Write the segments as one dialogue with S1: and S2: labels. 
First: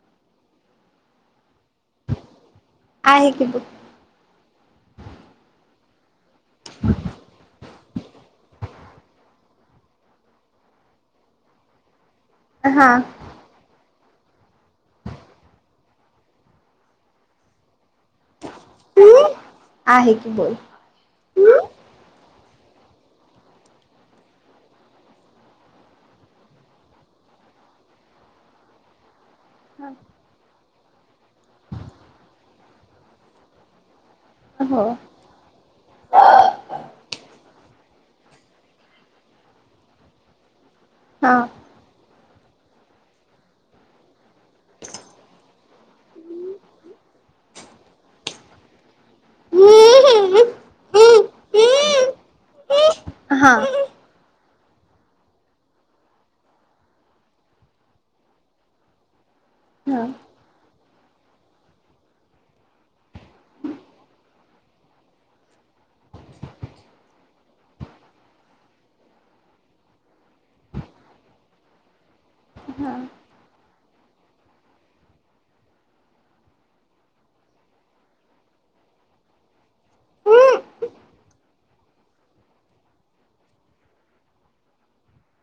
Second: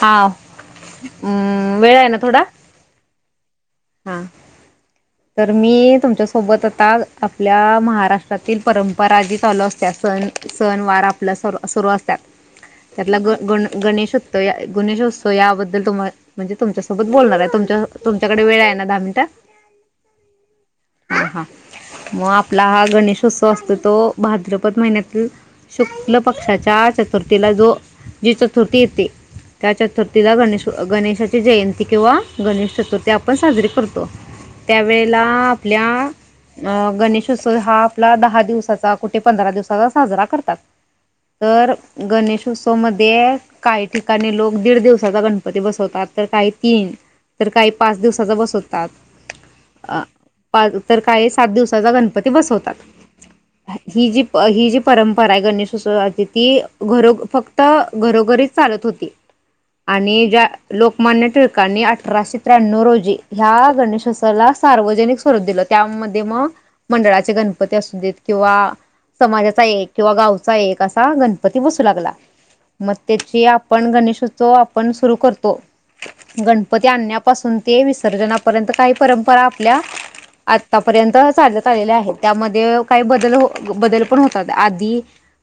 S1: हां-अं वेळ आहे ना थोडा?
S2: आहे की बुक
S1: हां तर मी तुमच्या सोबत आता आपल्या महाराष्ट्रातील परंपरा जी चालू असत्या सण- सणवार आपला सुरू असत- त्यात
S2: हा
S1: त्यातला गं गण-गणेश तर या गणेशोत्सव याबद्दल तुम्हा म्हणजे तुमच्यासोबत बोलणार हाय. तुमच्या तुमच्याकडे वेळ आहे ना दहा
S2: हम्म
S1: मिनिटां-
S2: आहे की बोल.
S1: मग आपला हा गणेशोत्सव असतो तो भाद्रपद महिन्यातील शुक्ल पक्षाच्या चतुर्थीला जो जी चतुर्थी येते त्या चतुर्थीला गणेश गणेशाची जयंती किंवा गणेश चतुर्थी आपण साजरी- करतो.
S2: हो
S1: त्यावेेळेला आपल्या अं गणेशोत्सव हा आपला दहा दिवसाचा कुठे पंधरा दिवसाचा साजरा करतात.
S2: हा हा
S1: तर गणेशोत्सवमध्ये काही ठिकाणी लोक दीड दिवसाचा गणपती बसवतात, तर काही तीन तर काही पाच दिवसाचा बसव तात आं अं पाच तर काही सात दिवसाचा गणपती बसवतात. ही जी ही जी परंपरा आहे गणेशोत्सवाची ती घरो फक्त घरोघरीच चालत होती
S2: हा
S1: आणि ज्या लोकमान्य टिळकांनी अठराशे त्र्याणव रोजी ह्या गणेशोत्सवाला सार्वजनिक स्वरूप दिलं. त्यामध्ये मग, मंडळाचे गणपती असू देत किंवा समाजाचा एक किंवा गावचा एक असा गणपती बसू लागला. मग त्याची पण गणेशोत्सव आपण सुरू करतो, गणपती आणण्यापासून ते विस- पर्यंत काही परंपरा आपल्या आतापर्यंत चालत आलेल्या आहेत. त्यामध्ये काही बदल बदल पण होतात. आधी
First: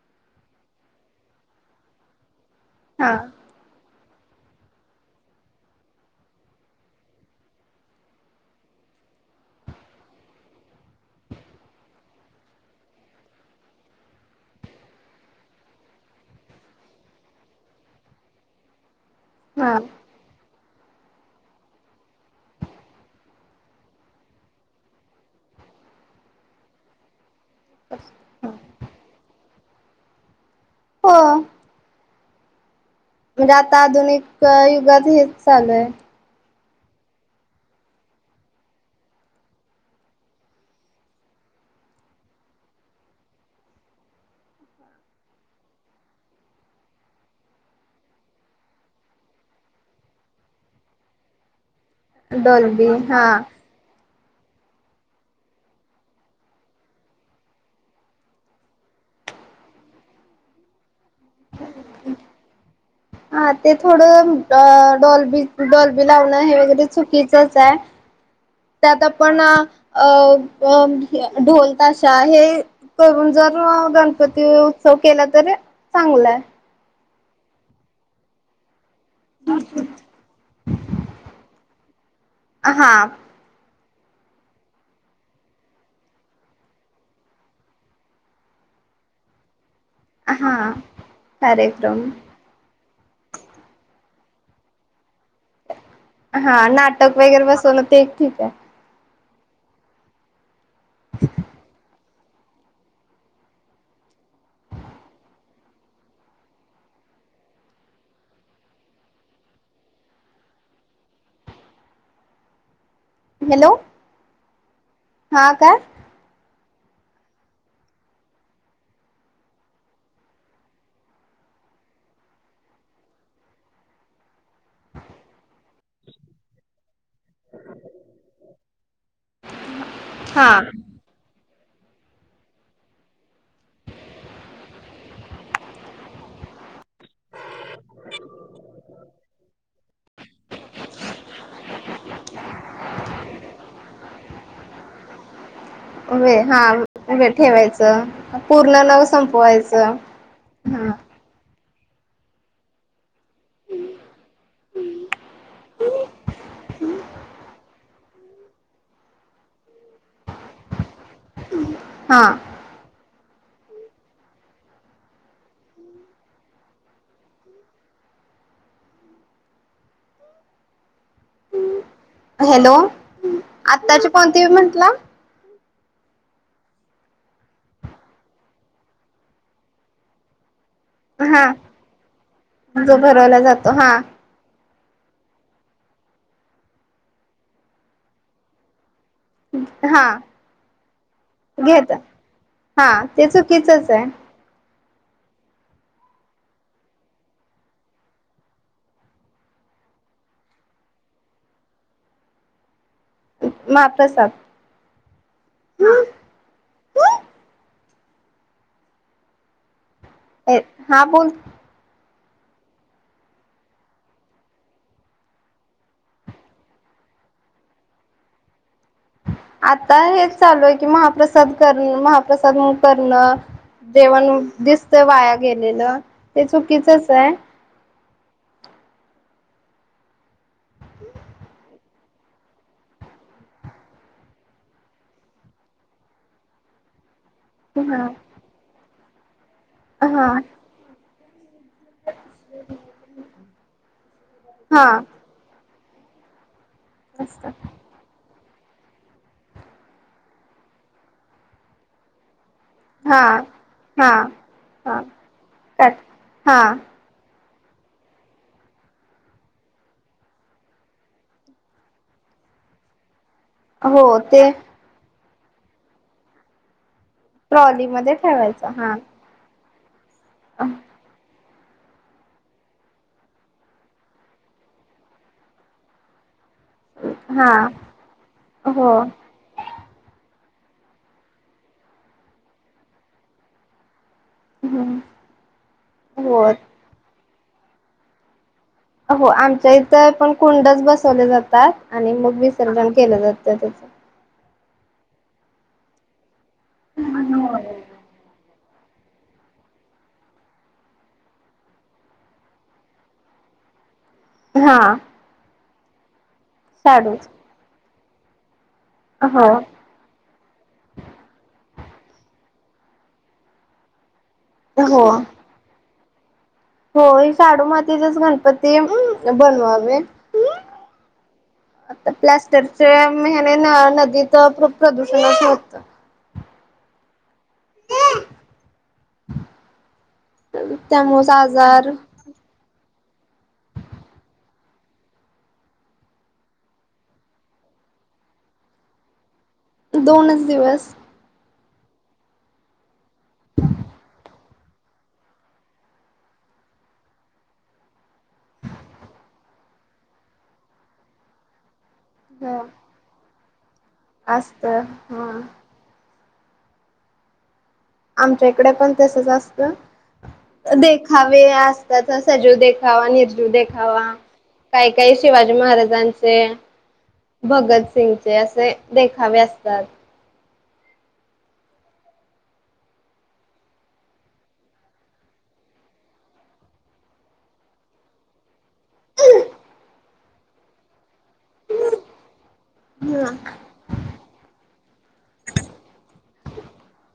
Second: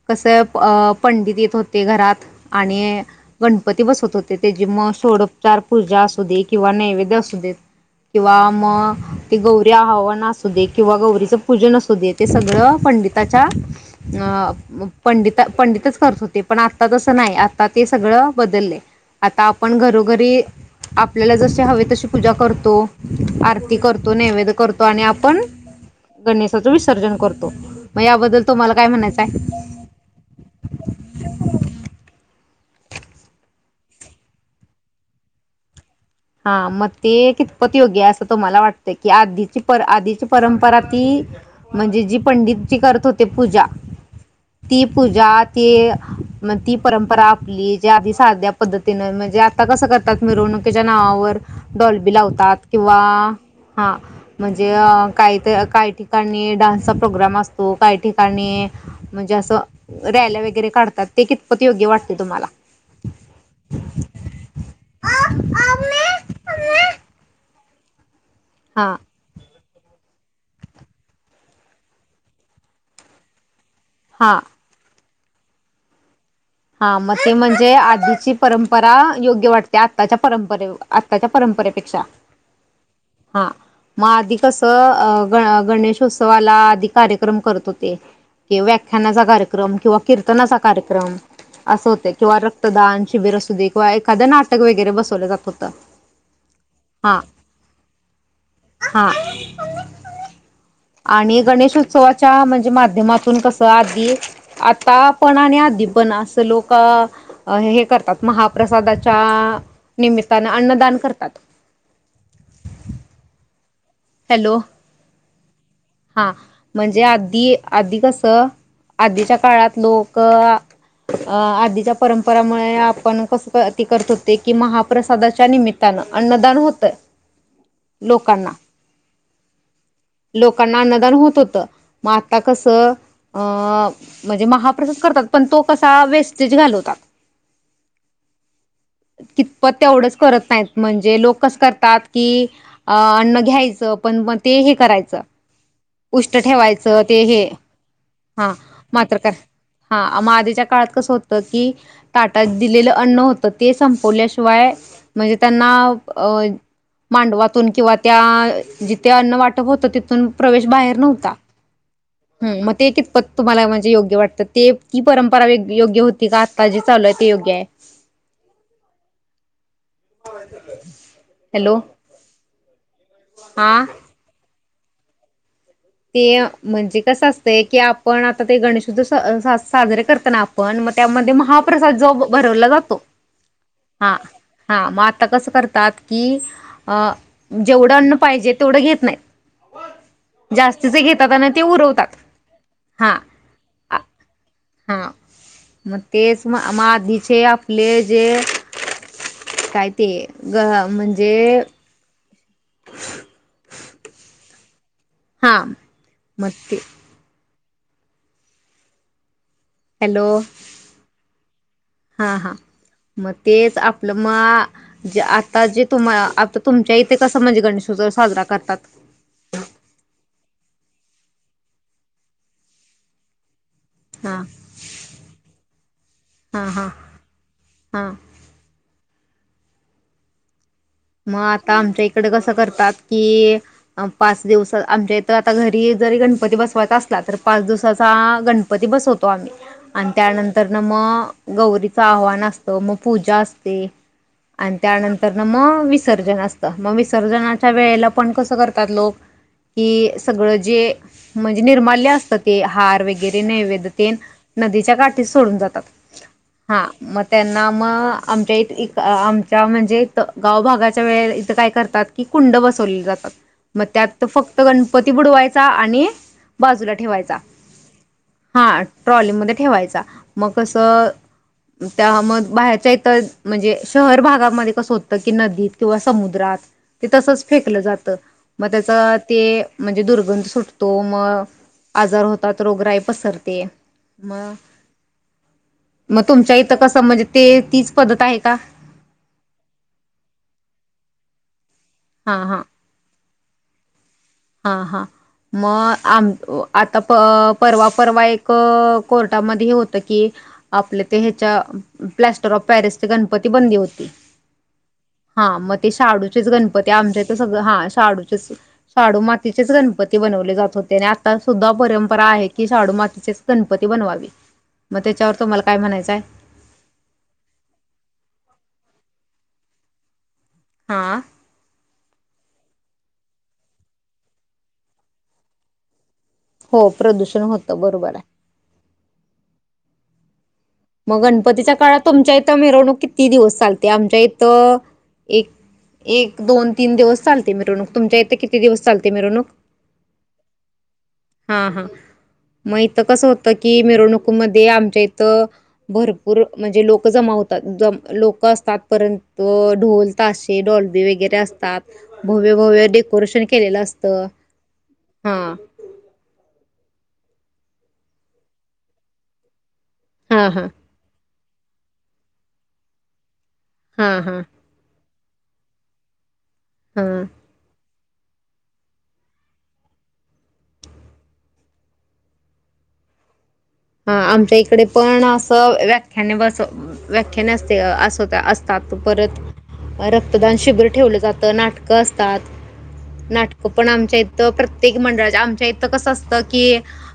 S1: कसं अं पंडित येत होते घरात आणि
S2: हा
S1: गणपती बसत होत ते त्याची मग सोडोपचार पूजा असू दे किंवा नैवेद्य असू देत किंवा मग ते गौरी आवाहन असू दे किंवा गौरीचं पूजन असू दे ते सगळं पंडिताच्या अं पंडिता पंडितच करत होते. पण आता तसं नाही आता ते सगळं बदललंय. आता
S2: हा
S1: आपण घरोघरी आपल्याला जसे हवे तशी पूजा करतो, आरती करतो, नैवेद करतो आणि आपण गणेशाचं विसर्जन करतो. मग याबद्दल तुम्हाला काय म्हणायचं हाय?
S2: हो
S1: [inaudible]
S2: म्हणजे आता आधुनिक युगात हेच चालू हाय.
S1: हा मग ते कितपत योग्य आहे असं तुम्हाला वाटतं, की आधीची पर आधीची परंपरा ती म्हणजे जी पंडित जी करत होते पूजा ती पूजा, ती मग ती परंपरा आपली जे आधी साध्या पद्धतीनं म्हणजे आता कसं करतात मिरवणुकीत- त्या नावावर डॉलबी लावतात
S2: डॉल्बी
S1: किंवा
S2: हा
S1: हा- म्हणजे काही तर काही ठिकाणी डान्सचा प्रोग्राम असतो, काही ठिकाणी म्हणजे असं रॅल्या वगैरे काढतात. ते कितपत योग्य वाटते तुम्हाला?
S2: हा ते थोडं डॉल्बी डॉल्बी लावणं हे वगैरे चुकीचच आहे.
S1: हां
S2: त्यात आपण अ अ अं ढोल, ताशा हे करून जर अं
S1: हां
S2: गणपती उत्सव केलं तरी चांगलं हाय.
S1: ह मग ते म्हणजे आधीची परंप परा योग्य वाटते, आत्ताच्या परंपरे आत्ताच्या परंपरे पेक्षा
S2: हा.
S1: मग आधी कसं ग गणेशोत्सवाला आधी कार्यक्रम करत होते. ते व्याख्यानाचा कार्यक्रम किंवा कीर्तनाचा
S2: हा
S1: कार्यक्रम असं
S2: कार्यक्रम
S1: होत किंवा रक्त दान, शिबीर असुदे किंवा एखादं नाटक वगैरे बसवलं जात. होतं.
S2: हा नाटक
S1: हा
S2: वगैरे बसवणं ते एक ठीक आहे.
S1: [inaudible] आणि गणेशोत्सवा त्या म्हणजे माध्यमातून कस आदी आता पण आणि आदी पण असं लोक हे करतात महाप्रसादाच्या निमित्ताने अन्नदान करतात.
S2: हॅलो
S1: हॅलो,
S2: हा काय
S1: हा. म्हणजे आधी आधी कसं आधीच्या काळात लोक अं आधीच्या परंपरामुळे आपण कस ते करत होते कि महाप्रसादाच्या निमित्तानं अन्नदान होतय लोकांना.
S2: हा
S1: लोकांना अन्नदान होत होतं. मग आता कसं अ म्हणजे महाप्रसाद करतात, पण तो कसा वेस्टेज घालवतात‌. कितपत तेवढंच करत नाही म्हणजे लोक कस करतात की अ अन्न घ्याय पण मग ते हे करायचं
S2: वे
S1: उष्ट
S2: हा
S1: ठेवायचं ते हे
S2: ठेवायचं
S1: हा
S2: पूर्ण न
S1: मात्र काय
S2: संपवायचं
S1: हा मग आधीच्या काळात
S2: हा.
S1: कसं होतं की ताटात दिलेलं अन्न हो तर ते संपवल्याशिवाय म्हणजे त्यांना अ मांडवातून किंवा त्या जिते अन्न वाट होत तिथून प्रवेश बाहेर नव्हता.
S2: हा
S1: हं मग ते कितपत तुम्हाला म्हणजे योग्य वाटतं? ते की परंपरा योग्य होती का आता जी चालू आहे ते योग्य आहे? Hello
S2: hello.
S1: हा
S2: आत्ताची कोणती बी म्हण. ला
S1: ते म्हणजे कसं असतंय, की आपण आता ते गणेश उत्सव स साजरे करता आप पण मग त्यामध्ये
S2: हा
S1: महाप्रसाद जो भरवला जातो
S2: जो भरवला जातो
S1: हा हा मग आता कसं करतात, की अ जेवढं अन्न पाहिजे तेवढं घेत नाहीत.
S2: हा
S1: जास्तीचे घेतात आणि ते
S2: घेत
S1: उरवतात. हा.
S2: ते चुकीचच आहे
S1: हा मग तेच मग आधीचे आपले जे काय ते ग म्हणजे
S2: महाप्रसाद
S1: हा मग ते
S2: ये हा बोल.
S1: हा, हा मग तेच आपलं मग जे आता जे तुम्हा आता तुमच्या इथे कसं म्हणजे गणेशोत्सव साजरा करतात?
S2: आता हेच चालूये की महाप्रसाद कर महाप्रसाद म करणं जेवण
S1: हा
S2: दिसतं वाया गेलेलं ते चुकीचचे.
S1: हां! मग आता आमच्या कडे कसं करतात की पाच दिवस आमच्या इथं आता घरी जरी गणपती बसवायचा असला तर पाच
S2: हा
S1: दिवसाचा गणपती बसवत तो
S2: हा
S1: आणि
S2: हा
S1: त्यानंतर न मग गौरीचं आव्हान असतं, मग पूजा असते आणि
S2: हा
S1: त्यानंतर न मग विसर्जन अस मग विसर्जनाच्या वेळेला पण कसं कसं करतात लोक की सगळं जे म्हणजे निर्माल्य असतात ते हार वगैरे नैवेद
S2: हा
S1: नदीच्या
S2: हा
S1: काठी सोडून जातात
S2: का
S1: हा म त्यांना मग आमच्या इथं इ आमच्या म्हणजे इथ गाव भागाच्या वेळेला इथं काय करतात की कुंड बसवली जातात. मग
S2: हो
S1: त्यात
S2: ते
S1: फक्त गणपती बुडवाय चा आणि बाजूला ठेवायचा.
S2: ट्रॉलीमध्ये ठेवायचं
S1: हा ट्रॉलीमध्ये ठे ठेवायचा. म कसं त्या मग बाहेरच्या इथं म्हणजे शहर भागामध्ये कसं होत की नदीत किंवा समुद्रात ते तसच
S2: हा
S1: फेकलं जातं मग
S2: हो
S1: त्याचा ते म्हणजे दुर्गंध सुटतो तो मग आजार होतात रोगराई पसरते. मग मग तुमच्या
S2: हो
S1: इथं कसं म्हणजे ते तीच पद्धत आहे का?
S2: हो आमच्या इथं पण कुंडच बसवले जातात. आणि
S1: हा
S2: मग विसर्जन केलं जातं. तसंच
S1: हा-हां मग आम आता परवा परवा एक क कोर्टामध्ये हे होत की आपले ते ह्यच्या प्लॅस्टर ऑफ पॅरिस चे गणपती बंदी होती.
S2: हा!
S1: हा मग ते शाडूचं तेच गणपती आमच्या
S2: शाडूच
S1: इथ सगळं हा. शाडूचेंस शाडू
S2: हो
S1: मातीचेच गणपती बनवले जात होते. आणि आता सुद्धा परंपरा आहे. की शाडू मातीचेच गणपती बनवावे. मग
S2: हो
S1: त्याच्यावर तुम्हाला काय म्हणायचंय
S2: होय शाडू मातीचेच गणपती बनवावे.
S1: हा
S2: आता प्लास् तर ते ह्याने न नदीच खूप प्रदूषणच होत.
S1: हो प्रदूषण होतं बरोबर आहे. मग
S2: त्यामुळेच
S1: गणपतीच्या
S2: आजार
S1: काळात तुमच्या इथं मिरवणूक कि किती दिवस चालते? आमच्या इथं एक एक दोन तीन दिवस चालते मिरवणूक तुमच्या इथं किती दिवस चालते मिरवणूक?
S2: दोनच दिवस
S1: हा हा मग इथं कस होतं की मिरवणुकीमध्ये आमच्या इथं भरपूर म्हणजे लोक जमा होतात लोक असतात परंत ढोल ताशे डॉल्ब वगैरे असतात. भव्य
S2: ह
S1: भव्य डेकोरेशन केलेल अस
S2: असत हा आमच्या इकडे पण तसच असत.
S1: हां हां
S2: देखाव वे असततात सजीव देखावा निर् देखावा
S1: हां हां
S2: काय काही शिवाजी महाराजांचे
S1: हां
S2: भगत सिंग ते असे देखावे असतात.
S1: हा आमच्या इकडे पण असं व्याख्याने बसव व्याख्याने असते असवता असतात परत रक्तदान शिबिर ठेवलं जातं. नाटकं असतात नाटकं पण आमच्या इथं प्रत्येक मंडळाच्या आमच्या इथं कसं असतं की,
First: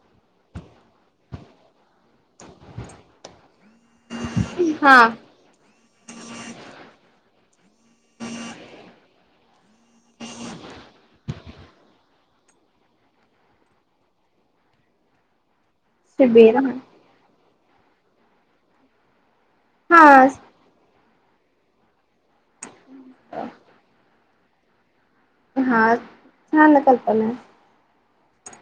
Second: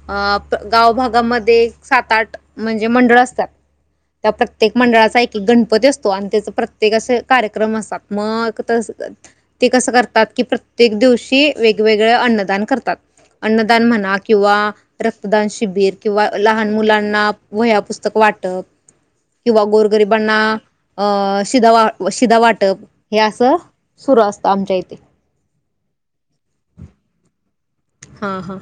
S1: अ गावभागामध् ते सात आठ म्हणजे मंडळ असतात त्या प्रत्येक
S2: हा
S1: मंडळाचा एक गणपती असतो आणि त्याच प्रत्येक असं कार्यक्रम असतात मग त ते कसं करतात की प्रत्येक दिवशी वेगवेगळे अन्नदान करतात. अन्नदान म्हणा किंवा रक्तदान शिबिर किंवा
S2: शिबिर
S1: लहान मुलांना वह्या पुस्तकं वाटप किंवा
S2: हा
S1: गोरगरिबांना अ अ शिधा वा शिदा वाट वाटप हे असं सुरू अस आमच्याहिते
S2: हा छान कल्पना हाय
S1: हा हा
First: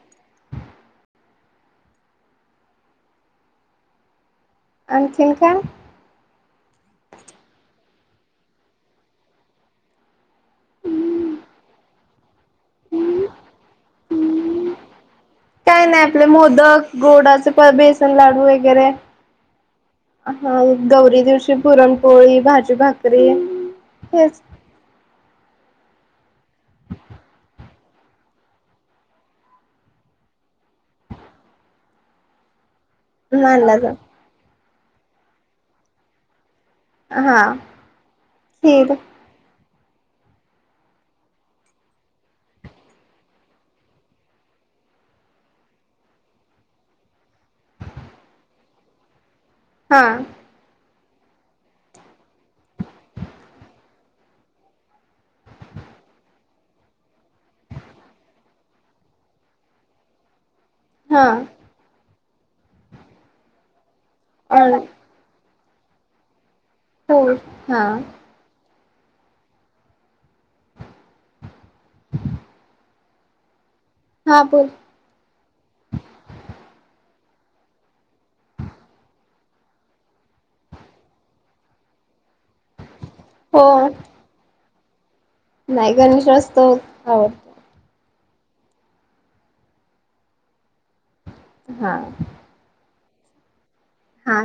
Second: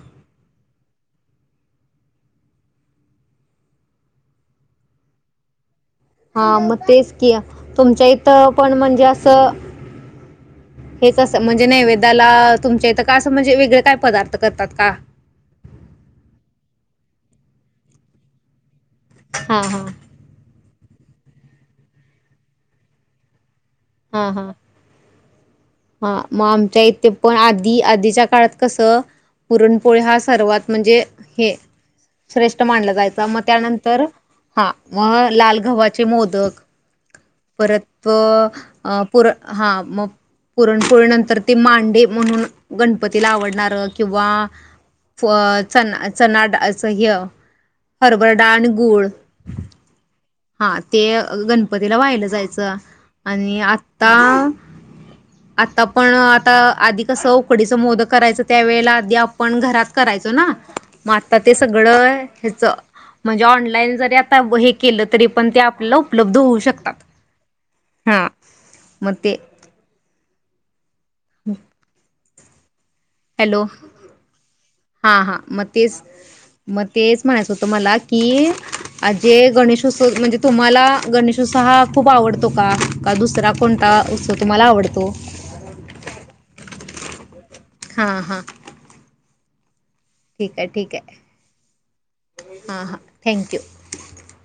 S2: आणखीन काय?
S1: हा मग तेच कि तुमच्या इथं पण म्हणजे असं हेच म्हणजे नैवेद्याला तुमच्या इथं का असं म्हणजे वेगळे काय पदार्थ करतात का?
S2: काय नाही आपले मोदक, गोडाचे बेसन लाडू वगैरे
S1: हा हा
S2: हा गौरी दिवशी पुरणपोळी भाजी भाकरी
S1: हा
S2: हेच
S1: हा. हा मग आमच्या इथे पण आधी आधीच्या काळात कस पुरणपोळी हा सर्वात म्हणजे हे श्रेष्ठ मानला जायच मग
S2: मानला जा
S1: त्यानंतर हा मग लाल गव्हाचे मोदक
S2: हा
S1: परत
S2: खीर
S1: पुर हा मग. पुरणपोळी नंतर ते मांडे म्हणून गणपतीला आवडणार किंवा चना चनाड हे हरभर डाण गूळ
S2: हा
S1: हां, ते गणपतीला व्हाइट जायचं आणि आता आता पण आता आधी कसं उकडीचं मोदकं करायचं त्या वेळेला आधी आपण घरात करायचो ना? म
S2: हा
S1: आता ते सगळं हेचं म्हणजे ऑनलाईन ज आता
S2: अ
S1: हे केलं तरी पण ते आ उपलब्ध होऊ शक
S2: होय हा
S1: म ते हम हॅलो
S2: हा बोल
S1: हा हा मग तेच मग तेच म्हणायचं होतं मला की जे गणेशोत्सव म्हणजे तुम्हाला गणेशोत्सव हा खूप आवड का दुसरा
S2: हो
S1: कोणता तुम्हाला आवड तो
S2: नाही गणेश उत्सव आवडतो.
S1: हां हां ठीक आहे ठीक आहे.
S2: हा
S1: हा हा थँक्यू.
S2: हा